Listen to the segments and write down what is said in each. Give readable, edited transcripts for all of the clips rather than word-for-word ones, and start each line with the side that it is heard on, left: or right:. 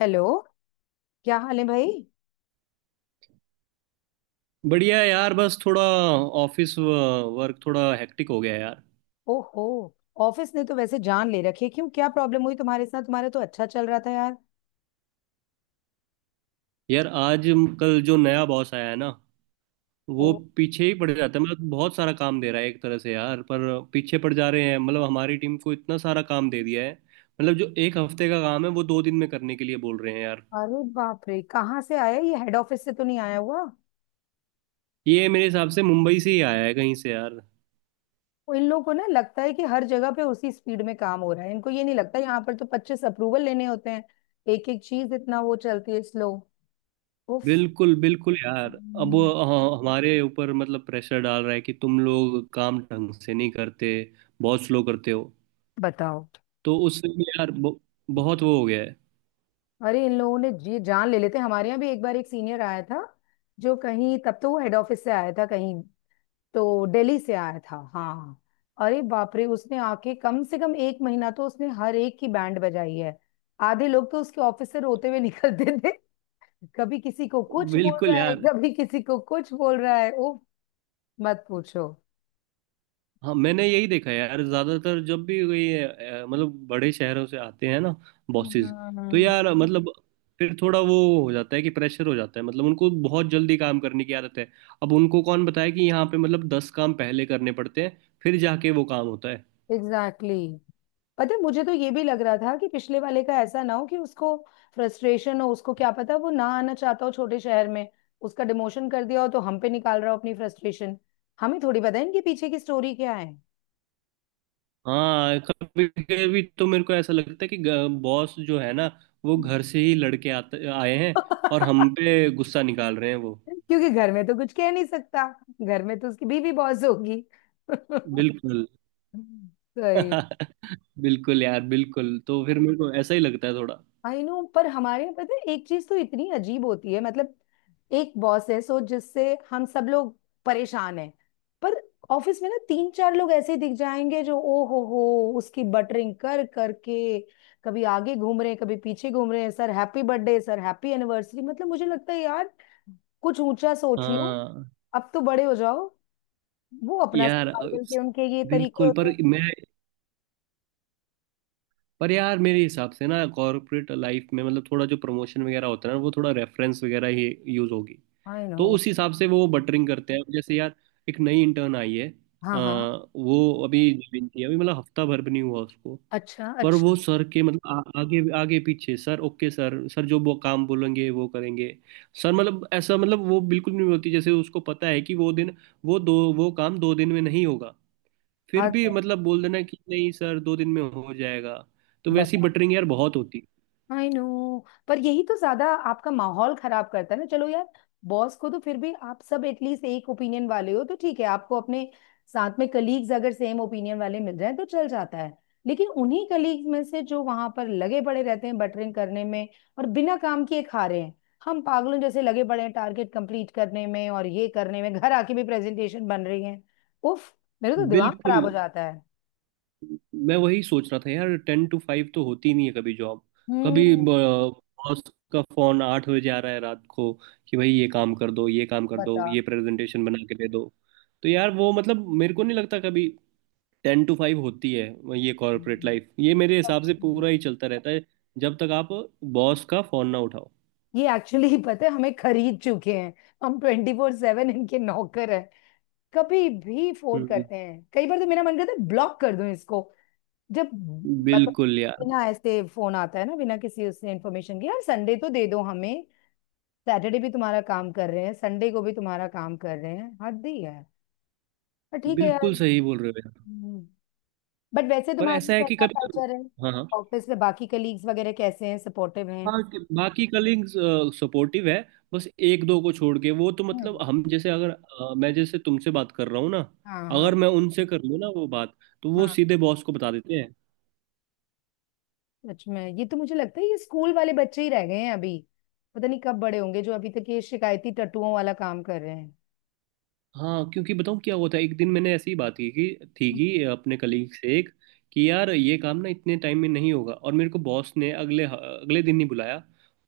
left: Hello. क्या हाल है भाई?
right: बढ़िया है यार, बस थोड़ा ऑफिस वर्क थोड़ा हेक्टिक हो गया है यार।
left: ओहो। ऑफिस ने तो वैसे जान ले रखी है। क्यों, क्या प्रॉब्लम हुई तुम्हारे साथ? तुम्हारा तो अच्छा चल रहा था यार।
right: यार आज कल जो नया बॉस आया है ना,
left: ओ।
right: वो पीछे ही पड़ जाता है, मतलब बहुत सारा काम दे रहा है एक तरह से यार। पर पीछे पड़ जा रहे हैं, मतलब हमारी टीम को इतना सारा काम दे दिया है। मतलब जो एक हफ्ते का काम है वो दो दिन में करने के लिए बोल रहे हैं यार।
left: अरे बाप रे, कहाँ से आया ये? हेड ऑफिस से तो नहीं आया हुआ?
right: ये मेरे हिसाब से मुंबई से ही आया है कहीं से यार।
left: वो इन लोगों को ना लगता है कि हर जगह पे उसी स्पीड में काम हो रहा है। इनको ये नहीं लगता, यहाँ पर तो 25 अप्रूवल लेने होते हैं। एक एक चीज इतना वो चलती है स्लो। उफ।
right: बिल्कुल बिल्कुल यार। अब
left: हम्म।
right: वो हाँ, हमारे ऊपर मतलब प्रेशर डाल रहा है कि तुम लोग काम ढंग से नहीं करते, बहुत स्लो करते हो।
left: बताओ।
right: तो उससे भी यार बहुत वो हो गया है।
left: अरे इन लोगों ने जी जान ले लेते हैं। हमारे यहाँ भी एक बार एक सीनियर आया था, जो कहीं, तब तो वो हेड ऑफिस से आया था, कहीं तो दिल्ली से आया था, हाँ। अरे बाप रे, उसने आके कम से कम एक महीना तो उसने हर एक की बैंड बजाई है। आधे लोग तो उसके ऑफिस से रोते हुए निकलते थे। कभी किसी को कुछ बोल
right: बिल्कुल
left: रहा है,
right: यार।
left: कभी किसी को कुछ बोल रहा है। ओ, मत पूछो।
right: हाँ, मैंने यही देखा है यार, ज्यादातर जब भी कोई मतलब बड़े शहरों से आते हैं ना बॉसेस, तो
left: हम्म।
right: यार मतलब फिर थोड़ा वो हो जाता है कि प्रेशर हो जाता है। मतलब उनको बहुत जल्दी काम करने की आदत है। अब उनको कौन बताए कि यहाँ पे मतलब 10 काम पहले करने पड़ते हैं, फिर जाके वो काम होता है।
left: Exactly, exactly. पता है, मुझे तो ये भी लग रहा था कि पिछले वाले का ऐसा ना हो कि उसको फ्रस्ट्रेशन हो। उसको क्या पता, वो ना आना चाहता हो छोटे शहर में, उसका डिमोशन कर दिया हो, तो हम पे निकाल रहा हो अपनी फ्रस्ट्रेशन। हमें थोड़ी पता है इनके पीछे की स्टोरी क्या है।
right: हाँ, कभी कभी तो मेरे को ऐसा लगता है कि बॉस जो है ना, वो घर से ही लड़के आते आए हैं और हम
left: क्योंकि
right: पे गुस्सा निकाल रहे हैं वो।
left: घर में तो कुछ कह नहीं सकता। घर में तो उसकी बीवी बॉस होगी।
right: बिल्कुल
left: सही।
right: बिल्कुल यार, बिल्कुल। तो फिर मेरे को ऐसा ही लगता है थोड़ा।
left: आई नो, पर हमारे यहाँ पता है एक चीज तो इतनी अजीब होती है, मतलब एक बॉस है सो जिससे हम सब लोग परेशान हैं। पर ऑफिस में ना तीन चार लोग ऐसे दिख जाएंगे जो ओ हो, उसकी बटरिंग कर करके कभी आगे घूम रहे हैं, कभी पीछे घूम रहे हैं, sir happy birthday sir happy anniversary. मतलब मुझे लगता है यार, कुछ ऊंचा सोच लो,
right: हाँ
left: अब तो बड़े हो जाओ। वो अपना
right: यार,
left: सर्वाइवल के उनके ये तरीके
right: बिल्कुल।
left: होते
right: पर
left: हैं।
right: मैं, पर यार मेरे हिसाब से ना कॉर्पोरेट लाइफ में मतलब थोड़ा जो प्रमोशन वगैरह होता है ना, वो थोड़ा रेफरेंस वगैरह ही यूज होगी।
left: I know.
right: तो उस हिसाब से वो बटरिंग करते हैं। अब जैसे यार, एक नई इंटर्न आई है। अ,
left: हाँ हाँ।
right: वो अभी ज्वाइन की है, अभी मतलब हफ्ता भर भी नहीं हुआ उसको।
left: अच्छा
right: पर
left: अच्छा।
right: वो सर के मतलब आगे आगे पीछे, सर ओके सर, सर जो वो काम बोलेंगे वो करेंगे। सर मतलब ऐसा, मतलब वो बिल्कुल नहीं बोलती। जैसे उसको पता है कि वो काम 2 दिन में नहीं होगा, फिर
left: हद
right: भी
left: है।
right: मतलब बोल देना कि नहीं सर, 2 दिन में हो जाएगा। तो वैसी
left: बता।
right: बटरिंग यार बहुत होती
left: आई नो। पर यही तो ज्यादा आपका माहौल खराब करता है ना। चलो यार, बॉस को तो फिर भी आप सब एटलीस्ट एक ओपिनियन वाले हो तो ठीक है, आपको अपने साथ में कलीग्स अगर सेम ओपिनियन वाले मिल जाए तो चल जाता है। लेकिन उन्हीं कलीग्स में से जो वहां पर लगे पड़े रहते हैं बटरिंग करने में और बिना काम किए खा रहे हैं, हम पागलों जैसे लगे पड़े हैं टारगेट कंप्लीट करने में और ये करने में घर आके भी प्रेजेंटेशन बन रही है। उफ। मेरे तो
right: है।
left: दिमाग
right: बिल्कुल,
left: खराब हो जाता है।
right: मैं वही सोच रहा था यार, 10 to 5 तो होती नहीं है कभी जॉब। कभी
left: हम्म।
right: बॉस का फोन 8 बजे आ रहा है रात को कि भाई ये काम कर दो, ये काम कर दो,
left: बता।
right: ये प्रेजेंटेशन बना के दे दो। तो यार वो मतलब मेरे को नहीं लगता कभी 10 to 5 होती है ये कॉर्पोरेट
left: हम्म,
right: लाइफ। ये मेरे हिसाब
left: सच
right: से
left: में।
right: पूरा ही चलता रहता है, जब तक आप बॉस का फोन ना उठाओ।
left: ये एक्चुअली पता है, हमें खरीद चुके हैं। हम 24/7 इनके नौकर हैं। कभी भी फोन
right: हम्म,
left: करते हैं, कई बार तो मेरा मन करता है ब्लॉक कर दूं इसको। जब मतलब
right: बिल्कुल यार,
left: बिना ऐसे फोन आता है ना, बिना किसी उसने इन्फॉर्मेशन के, यार संडे तो दे दो हमें। सैटरडे भी तुम्हारा काम कर रहे हैं, संडे को भी तुम्हारा काम कर रहे हैं, हद ही है। पर ठीक है यार।
right: बिल्कुल सही बोल रहे हो यार।
left: बट वैसे
right: पर
left: तुम्हारी
right: ऐसा है कि
left: कैसा
right: कभी।
left: कल्चर है?
right: हाँ, हाँ,
left: ऑफिस में बाकी कलीग्स वगैरह कैसे हैं? सपोर्टिव हैं?
right: हाँ। कि बाकी कलीग्स सपोर्टिव है, बस एक दो को छोड़ के। वो तो मतलब
left: हम्म।
right: हम जैसे अगर मैं जैसे तुमसे बात कर रहा हूँ ना,
left: हाँ हाँ।
right: अगर मैं उनसे कर लूँ ना वो बात, तो वो सीधे बॉस को बता देते हैं।
left: सच में, ये तो मुझे लगता है ये स्कूल वाले बच्चे ही रह गए हैं अभी। पता नहीं कब बड़े होंगे, जो अभी तक ये शिकायती टट्टुओं वाला काम कर रहे हैं।
right: हाँ, क्योंकि बताऊँ क्या होता है, एक दिन मैंने ऐसी ही बात की कि थी कि अपने कलीग से एक, कि यार ये काम ना इतने टाइम में नहीं होगा। और मेरे को बॉस ने अगले अगले दिन ही बुलाया,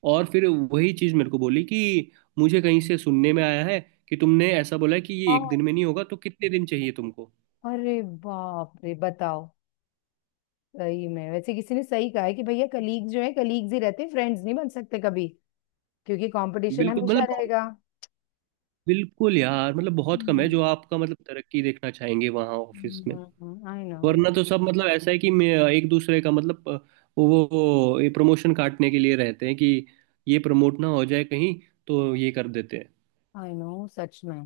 right: और फिर वही चीज़ मेरे को बोली कि मुझे कहीं से सुनने में आया है कि तुमने ऐसा बोला है कि ये एक
left: हाँ,
right: दिन में नहीं होगा, तो कितने दिन चाहिए तुमको।
left: अरे बाप रे, बताओ। सही में वैसे किसी ने सही कहा है कि भैया कलीग जो है कलीग्स ही रहते हैं, फ्रेंड्स नहीं बन सकते कभी, क्योंकि कंपटीशन
right: बिल्कुल,
left: हमेशा
right: मतलब
left: रहेगा।
right: बिल्कुल यार। मतलब बहुत कम है
left: हम्म।
right: जो आपका मतलब तरक्की देखना चाहेंगे वहाँ ऑफिस में।
left: I know.
right: वरना तो सब मतलब ऐसा है कि मैं एक दूसरे का, मतलब वो वो ये प्रमोशन काटने के लिए रहते हैं कि ये प्रमोट ना हो जाए कहीं, तो ये कर देते हैं।
left: आई नो, सच में।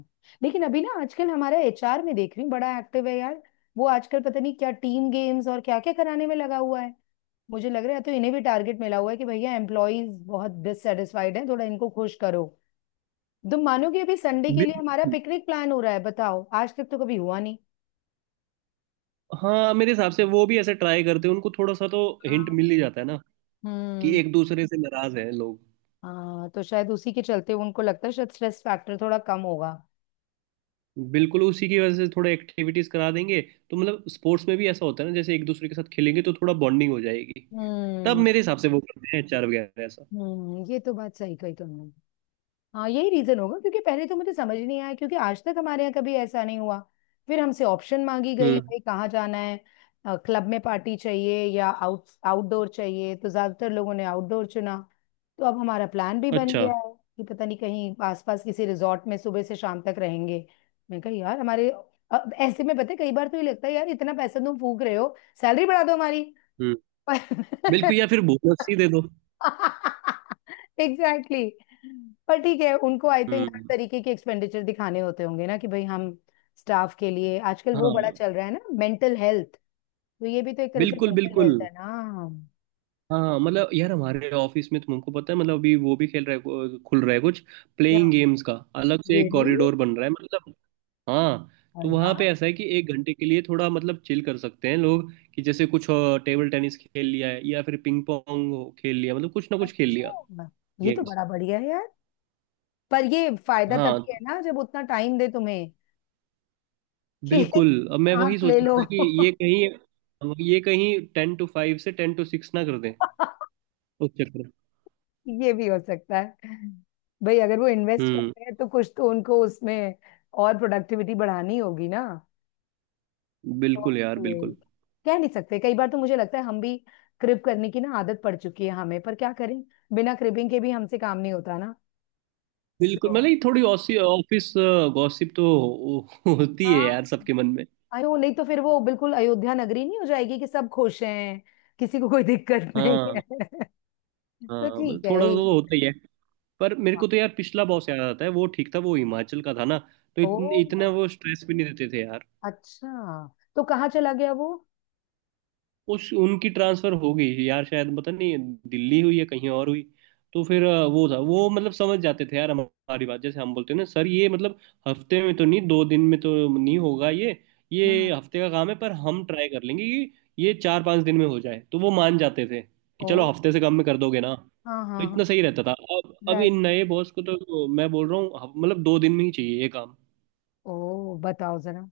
left: लेकिन अभी ना, आजकल हमारा एचआर में देख रही हूँ बड़ा एक्टिव है यार। वो आजकल पता नहीं क्या टीम गेम्स और क्या क्या कराने में लगा हुआ है। मुझे लग रहा है तो इन्हें भी टारगेट मिला हुआ है कि भैया एम्प्लॉयज बहुत डिससेटिस्फाइड हैं, थोड़ा इनको खुश करो। तुम मानोगे, अभी संडे के लिए हमारा
right: बिल्कुल।
left: पिकनिक प्लान हो रहा है। बताओ, आज तक तो कभी हुआ नहीं।
right: हाँ, मेरे हिसाब से वो भी ऐसे ट्राई करते हैं। उनको थोड़ा सा तो हिंट
left: हाँ।
right: मिल ही जाता है ना कि
left: हम्म।
right: एक दूसरे से नाराज है लोग।
left: हाँ, तो शायद उसी के चलते उनको लगता है शायद स्ट्रेस फैक्टर थोड़ा कम होगा।
right: बिल्कुल, उसी की वजह से थोड़े एक्टिविटीज करा देंगे। तो मतलब स्पोर्ट्स में भी ऐसा होता है ना, जैसे एक दूसरे के साथ खेलेंगे तो थोड़ा बॉन्डिंग हो जाएगी। तब
left: हम्म।
right: मेरे हिसाब से वो करते हैं एचआर वगैरह ऐसा।
left: हम्म, ये तो बात सही कही तुमने। हाँ, यही रीजन होगा, क्योंकि पहले तो मुझे समझ नहीं आया, क्योंकि आज तक हमारे यहाँ कभी ऐसा नहीं हुआ। फिर हमसे ऑप्शन मांगी गई,
right: हम्म।
left: भाई कहाँ जाना है, क्लब में पार्टी चाहिए या आउटडोर चाहिए, तो ज्यादातर लोगों ने आउटडोर चुना। तो अब हमारा प्लान भी बन
right: अच्छा।
left: गया है कि पता नहीं कहीं आसपास किसी रिजॉर्ट में सुबह से शाम तक रहेंगे। मैं कहा यार हमारे, अब ऐसे में पता है कई बार तो ये लगता है यार इतना पैसा तुम फूक रहे हो, सैलरी बढ़ा दो हमारी।
right: हम्म।
left: पर
right: बिल्कुल, या फिर भूख लस्सी दे दो।
left: Exactly, exactly. पर ठीक है, उनको आई थिंक हर
right: हम्म।
left: तरीके के एक्सपेंडिचर दिखाने होते होंगे ना, कि भाई हम स्टाफ के लिए। आजकल वो बड़ा
right: हाँ।
left: चल रहा है ना मेंटल हेल्थ, तो ये भी तो एक तरह से
right: बिल्कुल
left: मेंटल
right: बिल्कुल।
left: हेल्थ है ना।
right: हाँ हाँ, मतलब यार हमारे ऑफिस में तुमको पता है मतलब अभी वो भी खेल रहा है, खुल रहा है कुछ।
left: या,
right: प्लेइंग गेम्स का अलग से एक
left: रियली?
right: कॉरिडोर बन रहा है मतलब। हाँ। तो
left: अरे
right: वहाँ
left: वाह।
right: पे ऐसा है कि एक घंटे के लिए थोड़ा मतलब चिल कर सकते हैं लोग, कि जैसे कुछ टेबल टेनिस खेल लिया है, या फिर पिंग पोंग खेल लिया, मतलब कुछ ना कुछ खेल लिया
left: अच्छा, ये तो
right: गेम्स।
left: बड़ा बढ़िया है यार। पर ये फायदा
right: हाँ,
left: तभी है ना जब उतना टाइम दे तुम्हें। कि
right: बिल्कुल। अब मैं
left: सांस
right: वही सोच
left: ले लो।
right: रहा था कि ये कहीं 10 to 5 से 10 to 6 ना कर दें उस चक्कर में।
left: ये भी हो सकता है। भाई अगर वो इन्वेस्ट कर
right: हम्म।
left: रहे हैं तो कुछ तो उनको उसमें और प्रोडक्टिविटी बढ़ानी होगी ना।
right: बिल्कुल यार,
left: ओके।
right: बिल्कुल
left: कह नहीं सकते, कई बार तो मुझे लगता है हम भी क्रिप करने की ना आदत पड़ चुकी है हमें, पर क्या करें, बिना क्रिपिंग के भी हमसे काम नहीं होता ना।
right: बिल्कुल।
left: सो।
right: मतलब ये थोड़ी ऑसी ऑफिस गॉसिप तो होती है
left: हाँ।
right: यार सबके मन में।
left: अयो नहीं, तो फिर वो बिल्कुल अयोध्या नगरी नहीं हो जाएगी कि सब खुश हैं, किसी को कोई दिक्कत नहीं है।
right: हाँ
left: तो
right: हाँ, मतलब
left: ठीक है
right: थोड़ा
left: ये
right: तो
left: भी-
right: होता ही है। पर मेरे
left: हाँ।
right: को तो यार पिछला बॉस याद आता है, वो ठीक था, वो हिमाचल का था ना। तो
left: ओ,
right: इतने इतना वो स्ट्रेस भी नहीं देते थे।
left: अच्छा, तो कहाँ चला गया वो?
right: उस उनकी ट्रांसफर हो गई यार, शायद पता नहीं, दिल्ली हुई या कहीं और हुई। तो फिर वो था वो, मतलब समझ जाते थे यार हमारी बात। जैसे हम बोलते हैं ना सर ये मतलब हफ्ते में तो नहीं, 2 दिन में तो नहीं होगा ये हफ्ते का काम है, पर हम ट्राई कर लेंगे कि ये 4-5 दिन में हो जाए, तो वो मान जाते थे कि
left: ओ।
right: चलो हफ्ते से कम में कर दोगे ना,
left: हाँ
right: तो
left: हाँ हाँ।
right: इतना सही रहता था। अब
left: राइट।
right: इन नए बॉस को तो मैं बोल रहा हूँ, मतलब 2 दिन में ही चाहिए ये काम।
left: ओ, बताओ जरा।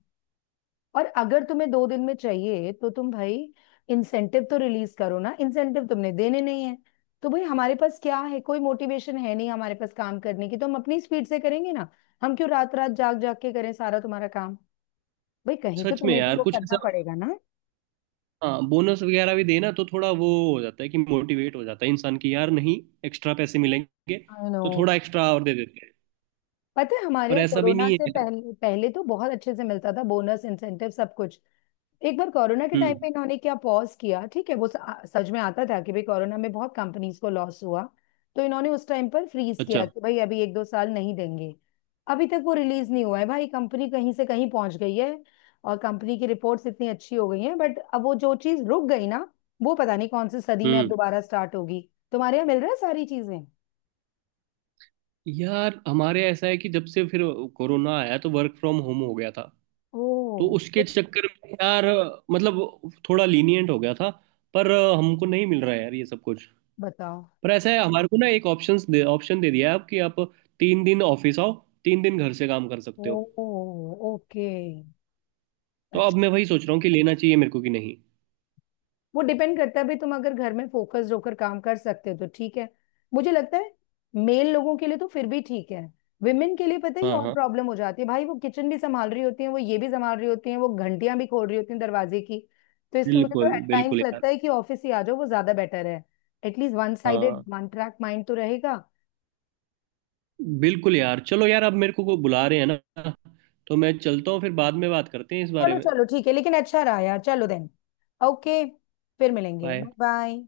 left: और अगर तुम्हें दो दिन में चाहिए तो तुम भाई इंसेंटिव तो रिलीज करो ना। इंसेंटिव तुमने देने नहीं है, तो भाई हमारे पास क्या है, कोई मोटिवेशन है नहीं हमारे पास काम करने की, तो हम अपनी स्पीड से करेंगे ना। हम क्यों रात रात जाग जाग के करें सारा तुम्हारा काम? भाई कहीं तो
right: सच में
left: तुम्हें भी
right: यार
left: वो
right: कुछ
left: करना
right: ऐसा।
left: पड़ेगा ना।
right: हाँ, बोनस वगैरह भी देना तो थोड़ा वो हो जाता है कि मोटिवेट हो जाता है इंसान। की यार नहीं, एक्स्ट्रा पैसे मिलेंगे
left: आई नो।
right: तो थोड़ा एक्स्ट्रा और दे देते हैं।
left: पता है हमारे
right: पर
left: यहाँ
right: ऐसा भी
left: कोरोना
right: नहीं
left: से
right: है।
left: पहले पहले तो बहुत अच्छे से मिलता था बोनस, इंसेंटिव, सब कुछ। एक बार कोरोना के टाइम पे
right: हम्म।
left: इन्होंने क्या पॉज किया, ठीक है, वो सच में आता था कि भाई कोरोना में बहुत कंपनीज को लॉस हुआ। तो इन्होंने उस टाइम पर फ्रीज
right: अच्छा।
left: किया कि भाई अभी एक दो साल नहीं देंगे। अभी तक वो रिलीज नहीं हुआ है भाई, कंपनी कहीं से कहीं पहुंच गई है और कंपनी की रिपोर्ट्स इतनी अच्छी हो गई हैं, बट अब वो जो चीज रुक गई ना, वो पता नहीं कौन सी सदी में अब
right: हम्म।
left: दोबारा स्टार्ट होगी। तुम्हारे यहाँ मिल रहा है सारी चीजें?
right: यार हमारे ऐसा है कि जब से फिर कोरोना आया तो वर्क फ्रॉम होम हो गया था,
left: ओ
right: तो उसके
left: तो,
right: चक्कर में यार मतलब थोड़ा लीनियंट हो गया था। पर हमको नहीं मिल रहा है यार ये सब कुछ।
left: बताओ।
right: पर ऐसा है, हमारे को ना एक ऑप्शन दे दिया है अब कि आप 3 दिन ऑफिस आओ, 3 दिन घर से काम कर
left: ओ।
right: सकते हो।
left: ओके।
right: तो अब मैं वही सोच रहा हूँ कि लेना चाहिए मेरे को कि नहीं।
left: वो डिपेंड करता है भाई, तुम अगर घर में फोकस्ड होकर काम कर सकते हो तो ठीक है। मुझे लगता है मेल लोगों के लिए तो फिर भी ठीक है, विमेन के लिए पता है ये
right: हाँ
left: और
right: हाँ,
left: प्रॉब्लम हो जाती है भाई। वो किचन भी संभाल रही होती है, वो ये भी संभाल रही होती है, वो घंटियां भी खोल रही होती हैं दरवाजे की। तो इसलिए मुझे तो
right: बिल्कुल
left: एट
right: बिल्कुल
left: टाइम्स
right: यार।
left: लगता है कि ऑफिस ही आ जाओ, वो ज्यादा बेटर है। एटलीस्ट वन साइडेड
right: हाँ,
left: वन ट्रैक माइंड तो रहेगा।
right: बिल्कुल यार, चलो यार अब मेरे को बुला रहे हैं ना, तो मैं चलता हूँ, फिर बाद में बात करते हैं इस बारे
left: चलो
right: में।
left: चलो ठीक है, लेकिन अच्छा रहा यार, चलो देन। ओके। फिर मिलेंगे, बाय
right: बाय।
left: बाय।